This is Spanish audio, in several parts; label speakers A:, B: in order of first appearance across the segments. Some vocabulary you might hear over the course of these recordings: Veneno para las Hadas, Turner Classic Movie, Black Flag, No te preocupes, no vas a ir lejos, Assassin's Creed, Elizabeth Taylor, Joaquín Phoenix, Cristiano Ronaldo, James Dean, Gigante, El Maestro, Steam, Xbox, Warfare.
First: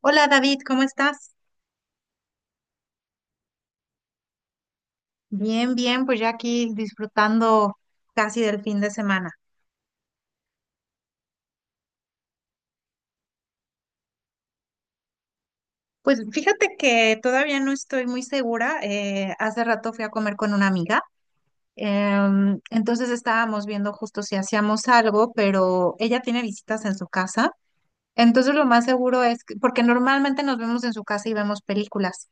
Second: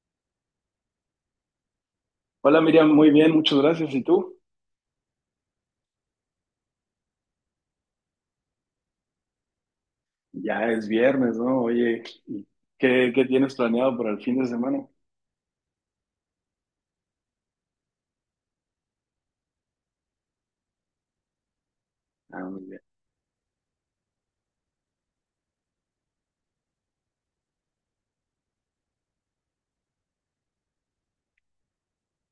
A: Hola David, ¿cómo estás?
B: Hola Miriam, muy bien, muchas gracias. ¿Y tú?
A: Bien, bien, pues ya aquí disfrutando casi del fin de semana.
B: Ya es viernes, ¿no? Oye, ¿Qué tienes planeado para el fin de semana?
A: Pues fíjate que todavía no estoy muy segura. Hace rato fui a comer con una amiga,
B: Ah, muy bien.
A: entonces estábamos viendo justo si hacíamos algo, pero ella tiene visitas en su casa. Entonces lo más seguro porque normalmente nos vemos en su casa y vemos películas,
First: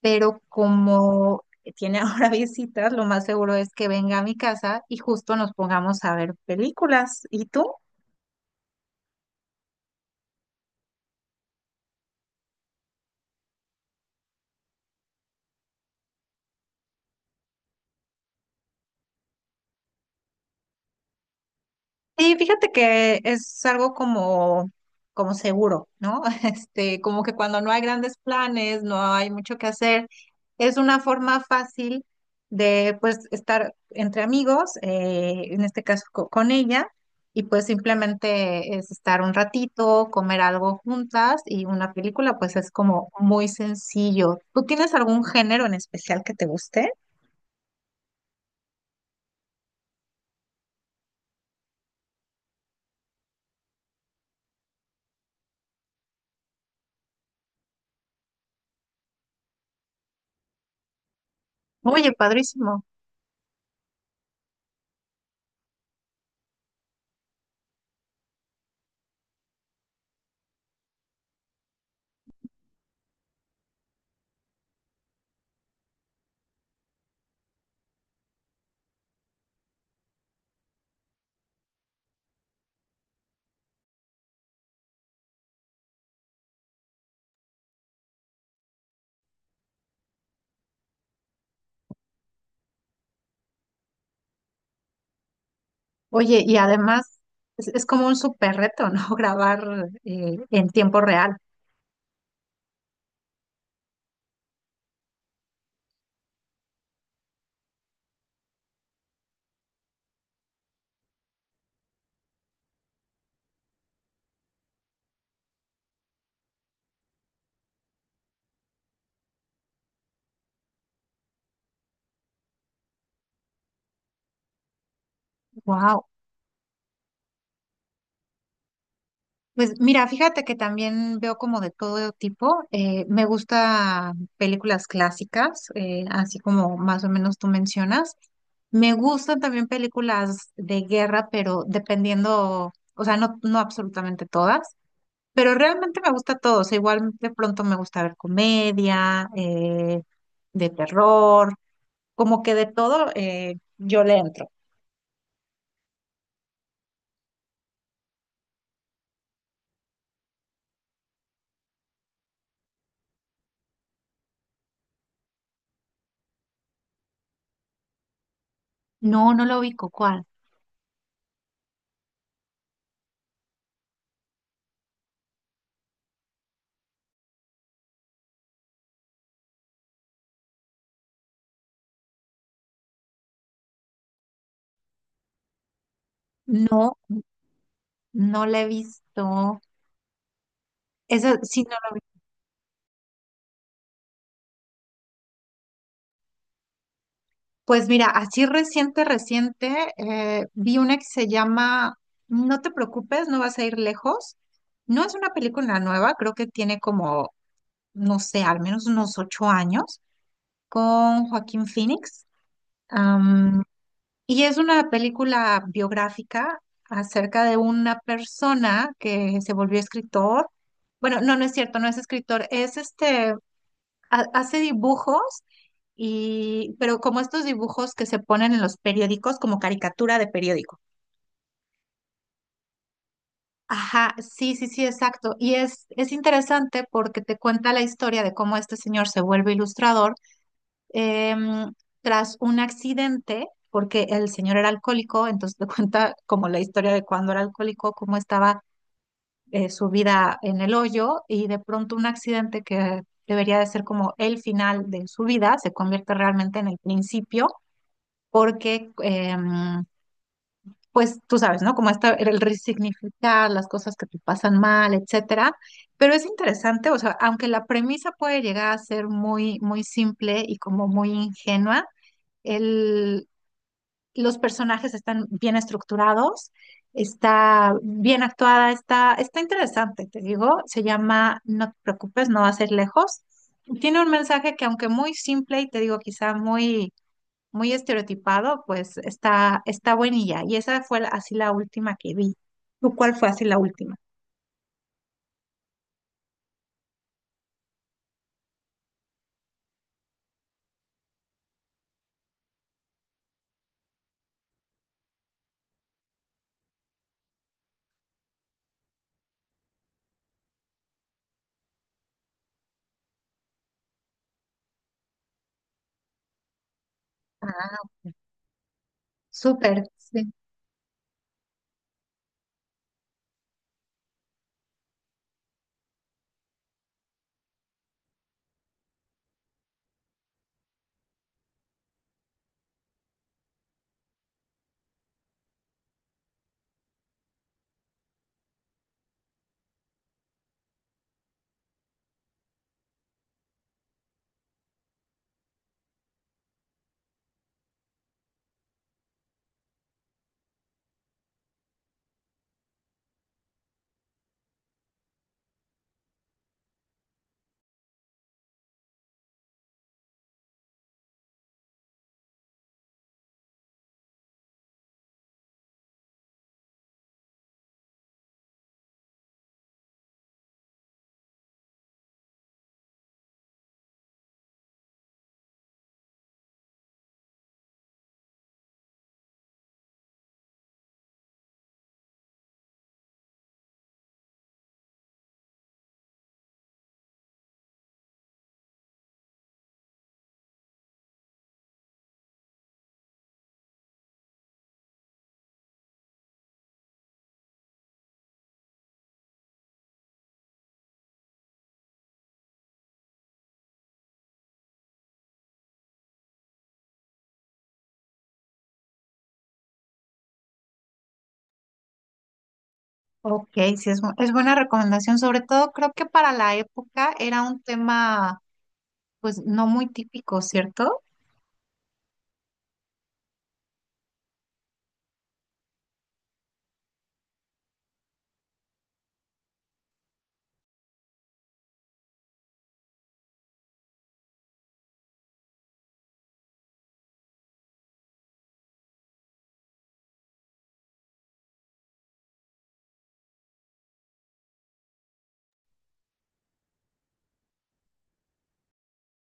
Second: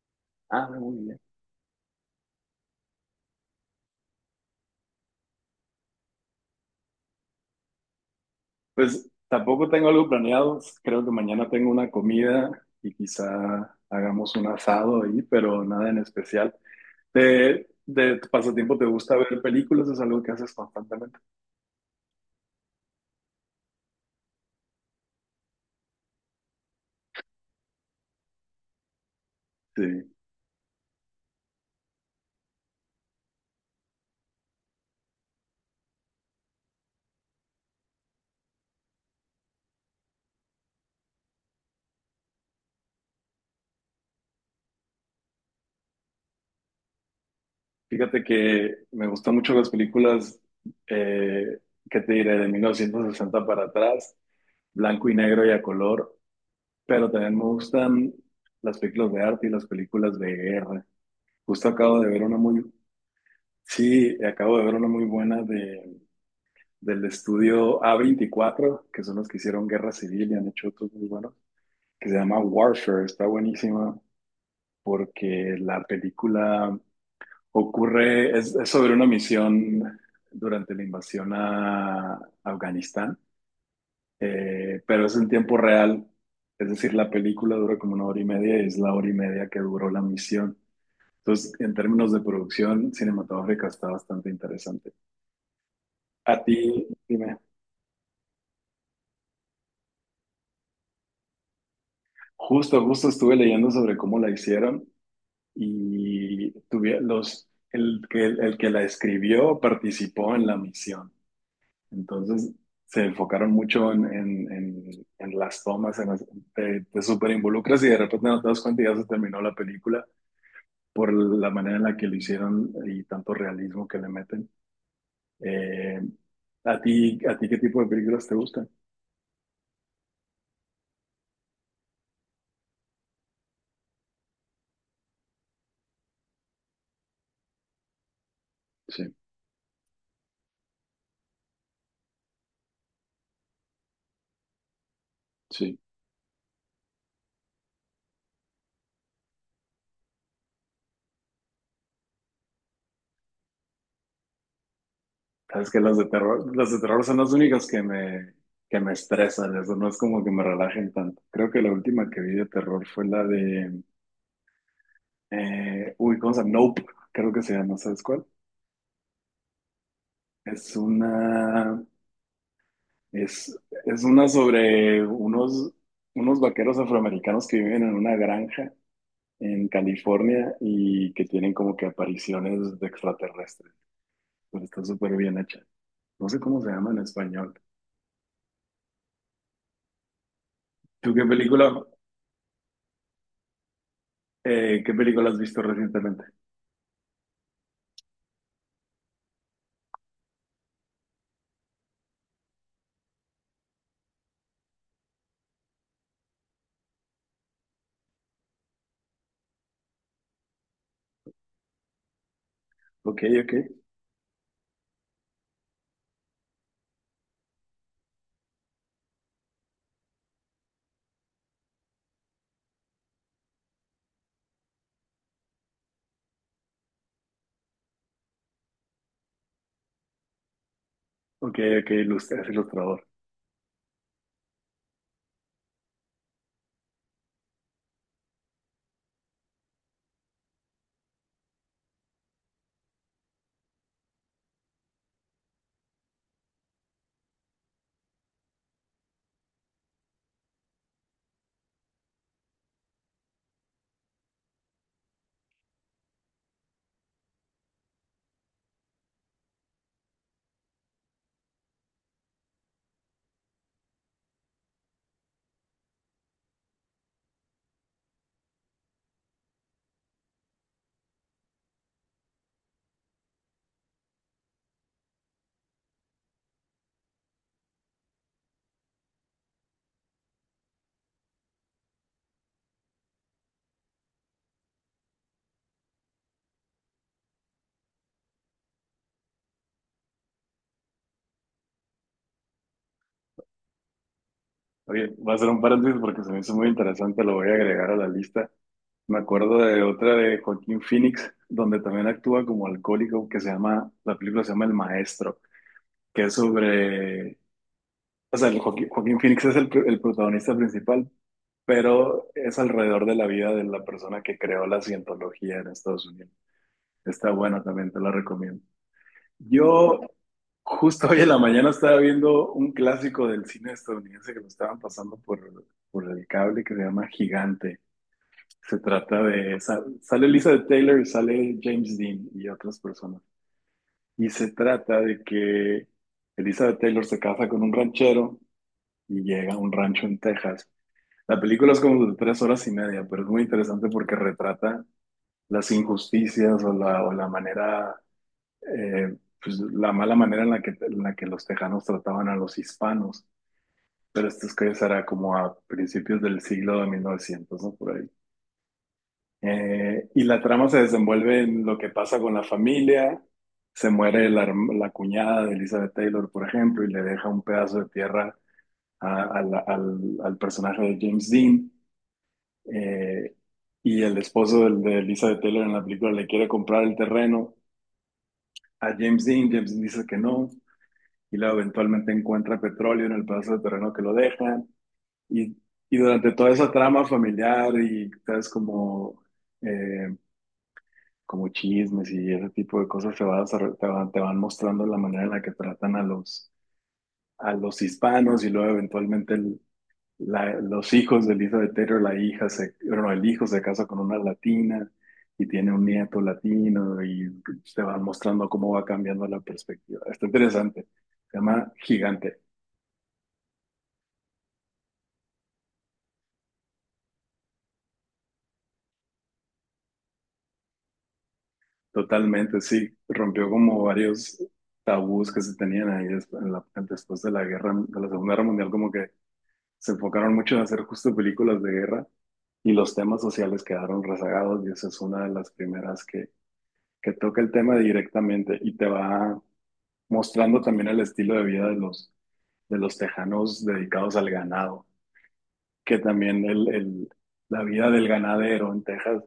A: pero
B: Ah, muy bien.
A: como tiene ahora visitas, lo más seguro es que venga a mi casa y justo nos pongamos a ver películas. ¿Y tú?
B: Pues tampoco tengo algo planeado. Creo que mañana tengo una comida y quizá hagamos un asado ahí, pero nada en especial. ¿De tu pasatiempo te gusta ver películas? ¿Es algo que haces constantemente?
A: Sí, fíjate que es algo como seguro, ¿no? Este, como que cuando no hay grandes planes, no hay mucho que hacer,
B: Sí.
A: es una forma fácil de pues estar entre amigos, en este caso con ella, y pues simplemente es estar un ratito, comer algo juntas y una película, pues es como muy sencillo. ¿Tú tienes algún género en especial que te guste?
B: Fíjate que me gustan mucho las películas. eh, ¿Qué te diré? De 1960 para atrás, blanco y negro y a color. Pero también me gustan las películas de arte y las películas de guerra. Justo acabo de
A: Oye,
B: ver una muy,
A: padrísimo.
B: sí, acabo de ver una muy buena del estudio A24, que son los que hicieron Guerra Civil y han hecho otros muy buenos, que se llama Warfare. Está buenísima porque la película ocurre, es sobre una misión durante la invasión a Afganistán. Pero es en tiempo real, es decir, la película dura como una hora y media y es la hora y media que duró la misión. Entonces, en términos de producción cinematográfica está bastante interesante. A
A: Oye, y
B: ti,
A: además
B: dime,
A: es como un súper reto, ¿no? Grabar en tiempo real.
B: justo estuve leyendo sobre cómo la hicieron y tuve los, el que la escribió participó en la misión. Entonces, se enfocaron mucho en, en las tomas, te súper involucras y de repente no te das cuenta y ya se terminó la película por la manera en la que lo hicieron y tanto realismo que le meten. Eh,
A: Wow.
B: a ti qué tipo de películas te gustan?
A: Pues mira, fíjate que también veo como de todo tipo. Me gusta películas clásicas, así como más o menos tú mencionas. Me
B: Sí,
A: gustan también películas de guerra, pero dependiendo, o sea, no, no absolutamente todas, pero
B: sí.
A: realmente me gusta todo. O sea, igual de pronto me gusta ver comedia, de terror. Como que de todo, yo le entro.
B: Sabes que las de terror son las únicas que me estresan, eso no es como que me relajen tanto. Creo que la última que vi de terror fue la de, uy, ¿cómo se llama? Nope, creo que se llama, ¿sabes cuál?
A: No, no lo ubico. ¿Cuál?
B: Es una, es, es una sobre unos vaqueros afroamericanos que viven en una granja en California y que tienen como que apariciones de extraterrestres. Pero está súper bien hecha. No sé cómo se llama
A: No,
B: en español.
A: no la he visto.
B: ¿Tú
A: Eso sí, no lo vi.
B: qué película has visto recientemente?
A: Pues mira, así reciente, reciente, vi una que se llama No te preocupes, no vas a ir lejos. No es una película nueva, creo que tiene como, no sé, al menos unos 8 años, con Joaquín Phoenix.
B: Ok, ok,
A: Y es una película biográfica acerca de una persona que se volvió escritor. Bueno, no, no es cierto, no es escritor, es este, hace dibujos y, pero como estos dibujos que se ponen en los periódicos como caricatura de periódico.
B: ok, ok, es ilustrador.
A: Ajá, sí, sí, sí, exacto. Y es interesante porque te cuenta la historia de cómo este señor se vuelve ilustrador em, tras un accidente, porque el señor era alcohólico, entonces te cuenta como la historia de cuando era alcohólico, cómo estaba su vida en el hoyo y de pronto un accidente que debería de ser como el final de su vida se convierte realmente en el principio, porque pues tú sabes, ¿no? Como está el resignificar las cosas que te pasan mal, etcétera. Pero es interesante, o sea, aunque la premisa puede llegar a ser muy, muy simple y como muy ingenua, el, los personajes están bien estructurados, está bien actuada, está interesante, te digo. Se llama No te preocupes, no va a ser lejos. Tiene un mensaje que aunque muy simple y te digo quizá muy, muy estereotipado, pues está buenilla. Y esa fue así la última que vi. ¿Tú cuál fue así la última?
B: Oye, voy a hacer un paréntesis porque se me hizo muy interesante, lo voy a agregar a la lista. Me acuerdo de otra de Joaquín Phoenix, donde también actúa como alcohólico, que se llama, la película se llama El Maestro, que es sobre, o sea, el Joaquín Phoenix es el protagonista principal, pero es alrededor de la vida de la persona que creó la cientología en Estados Unidos. Está buena
A: Ah,
B: también, te la recomiendo.
A: súper,
B: Yo
A: sí.
B: justo hoy en la mañana estaba viendo un clásico del cine estadounidense que lo estaban pasando por el cable, que se llama Gigante. Se trata de, sale Elizabeth Taylor y sale James Dean y otras personas. Y se trata de que Elizabeth Taylor se casa con un ranchero y llega a un rancho en Texas. La película es como de 3 horas y media, pero es muy interesante porque retrata las injusticias o la manera, eh, pues la mala manera en la que los tejanos trataban a los hispanos. Pero esto es que será como a principios del siglo de 1900, ¿no? Por ahí. Y la trama se desenvuelve en lo que pasa con la familia. Se muere la, la cuñada de Elizabeth Taylor, por ejemplo, y le deja un pedazo de tierra al personaje de James Dean. eh, y el esposo de Elizabeth Taylor en la película le quiere comprar el terreno a James Dean, James Dean dice que no, y luego eventualmente encuentra petróleo en el pedazo de terreno que lo dejan, y, y durante toda esa trama familiar y, sabes, como, eh, como chismes y ese tipo de cosas se va te van mostrando la manera en la que tratan a los hispanos, y luego eventualmente los hijos de Elizabeth Taylor, la hija se, bueno, el hijo se casa con una latina y tiene un nieto latino y te van mostrando cómo va cambiando la perspectiva. Está interesante. Se llama Gigante.
A: Ok, sí, es buena recomendación. Sobre todo creo que para la época era un tema pues no muy típico, ¿cierto?
B: Totalmente, sí. Rompió como varios tabús que se tenían ahí, después de la guerra, de la Segunda Guerra Mundial, como que se enfocaron mucho en hacer justo películas de guerra y los temas sociales quedaron rezagados, y esa es una de las primeras que toca el tema directamente y te va mostrando también el estilo de vida de los tejanos dedicados al ganado, que también la vida del ganadero en Texas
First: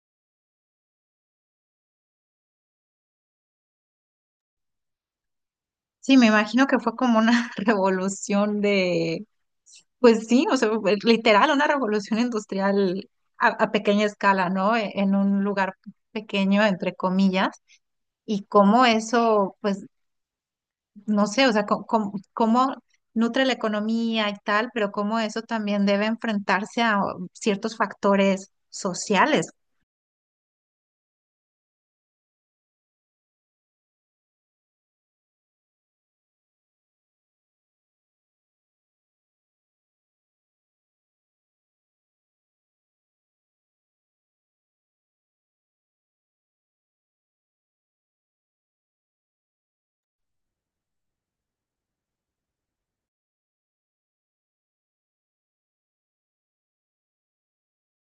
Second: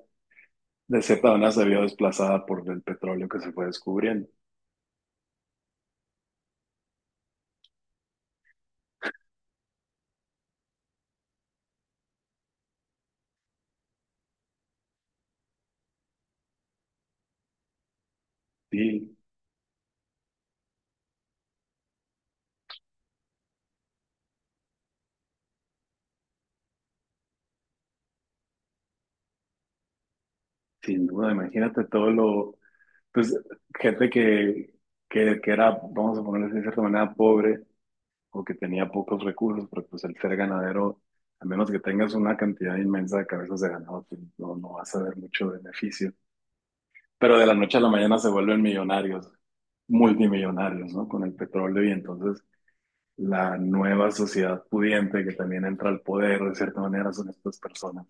B: de cierta manera se vio desplazada por el petróleo que se fue descubriendo.
A: Sí, me imagino que fue como una revolución de, pues sí, o sea, fue literal, una revolución industrial a pequeña escala, ¿no? En un lugar pequeño, entre comillas, y cómo
B: Y
A: eso, pues, no sé, o sea, cómo nutre la economía y tal, pero cómo eso también debe enfrentarse a ciertos factores sociales.
B: sin duda, imagínate todo lo, pues gente que, que era, vamos a ponerle de cierta manera, pobre o que tenía pocos recursos, pero pues el ser ganadero, a menos que tengas una cantidad inmensa de cabezas de ganado, pues no, no vas a ver mucho beneficio, pero de la noche a la mañana se vuelven millonarios, multimillonarios, ¿no? Con el petróleo y entonces la nueva sociedad pudiente que también entra al poder, de cierta manera, son estas personas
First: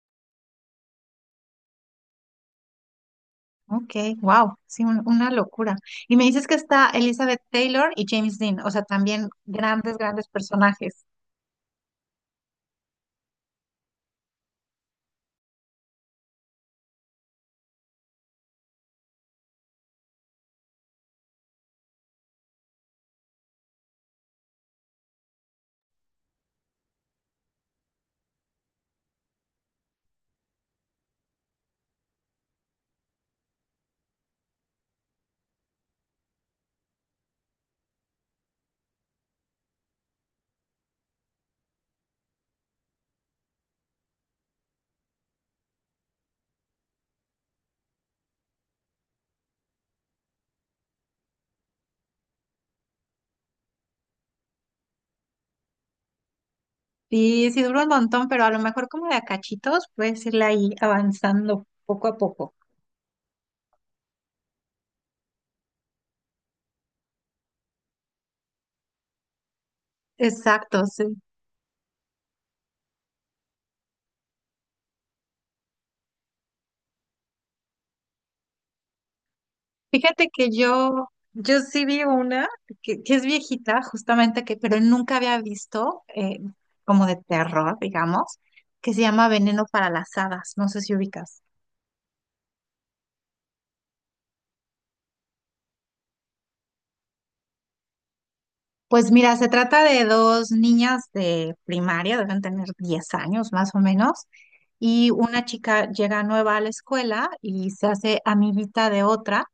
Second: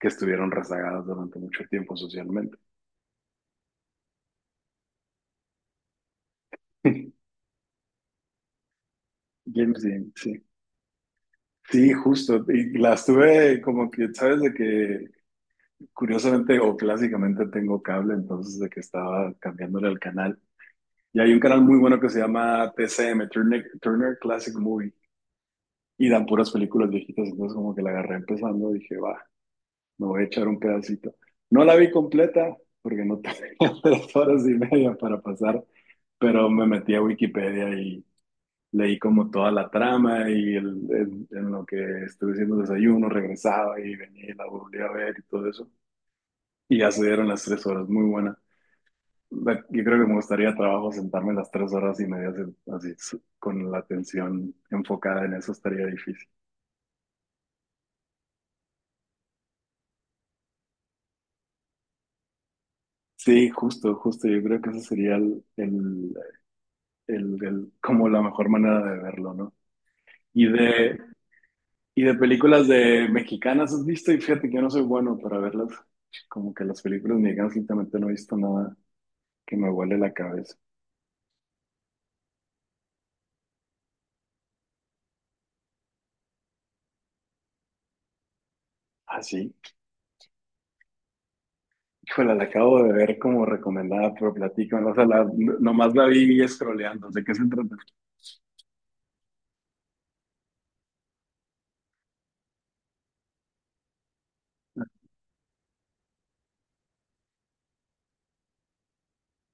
B: que estuvieron rezagadas durante mucho tiempo socialmente.
A: Ok, wow, sí, una locura. Y me dices que está Elizabeth Taylor y James Dean, o sea, también
B: James
A: grandes,
B: Dean,
A: grandes
B: sí.
A: personajes.
B: Sí, justo. Y las tuve como que, sabes, de que curiosamente o clásicamente tengo cable, entonces de que estaba cambiándole el canal. Y hay un canal muy bueno que se llama TCM, Turner, Turner Classic Movie. Y dan puras películas viejitas, entonces como que la agarré empezando, dije, va, me voy a echar un pedacito. No la vi completa, porque no tenía 3 horas y media para pasar, pero me metí a Wikipedia y leí como toda la trama y en lo que estuve haciendo desayuno, regresaba y venía y la volví a ver y todo eso. Y ya se dieron las 3 horas, muy buena. Yo creo que me gustaría trabajo sentarme las 3 horas y media así, así, con la atención enfocada en eso, estaría difícil.
A: Sí, sí dura un montón, pero a lo mejor como de a cachitos puedes irla ahí avanzando poco a poco.
B: Sí, justo, justo. Yo creo que eso sería como la mejor manera de verlo, ¿no? Y
A: Exacto,
B: de,
A: sí.
B: y de películas de mexicanas, ¿has visto? Y fíjate que yo no soy bueno para verlas. Como que las películas mexicanas últimamente no he visto nada que me vuele la
A: Fíjate que
B: cabeza.
A: yo sí vi una que es viejita, justamente que, pero nunca había visto como de terror, digamos, que se
B: Ah,
A: llama
B: sí.
A: Veneno para las Hadas. No sé si ubicas.
B: Híjole, la acabo de ver como recomendada, pero platícame. O sea, la, nomás la vi scrolleando. ¿De qué se trata?
A: Pues mira, se trata de dos niñas de primaria, deben tener 10 años más o menos, y una chica llega nueva a la escuela y se hace amiguita de otra,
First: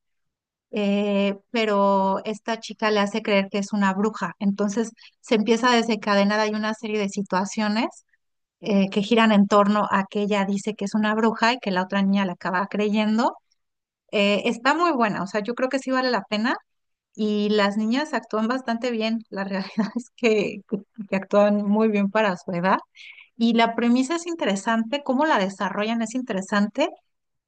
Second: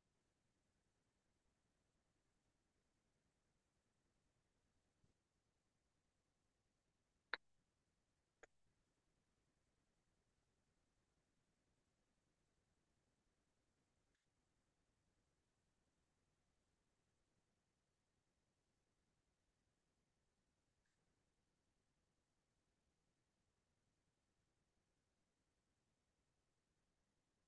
A: pero esta chica le hace creer que es una bruja. Entonces se empieza a desencadenar, hay una serie de situaciones, que giran en torno a que ella dice que es una bruja y que la otra niña la acaba creyendo. Está muy buena, o sea, yo creo que sí vale la pena y las niñas actúan bastante bien, la realidad es que actúan muy bien para su edad. Y la premisa es interesante, cómo la desarrollan es interesante,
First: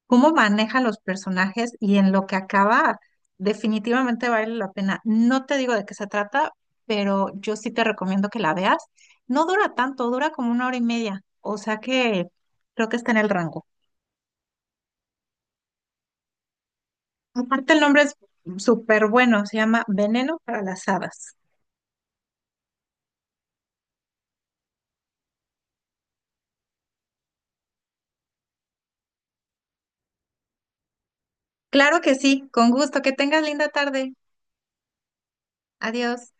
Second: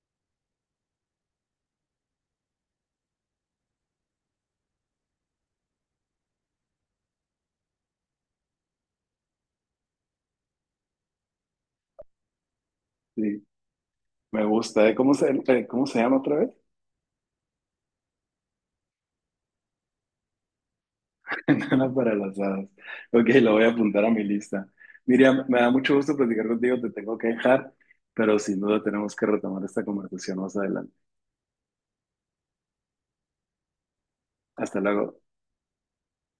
A: cómo maneja los personajes y en lo que acaba, definitivamente vale la pena. No te digo de qué se trata, pero yo sí te recomiendo que la veas. No dura tanto, dura como una hora y media, o sea que creo que está en el
B: Sí,
A: rango.
B: me gusta. ¿Eh? ¿Cómo se llama otra vez?
A: Aparte el nombre es súper bueno, se llama Veneno para las Hadas.
B: Nada para las hadas. Ok, lo voy a apuntar a mi lista. Miriam, me da mucho gusto platicar contigo, te tengo que dejar, pero sin duda tenemos que retomar esta conversación más adelante.
A: Claro que sí, con gusto, que tengas linda tarde.
B: Hasta luego.
A: Adiós.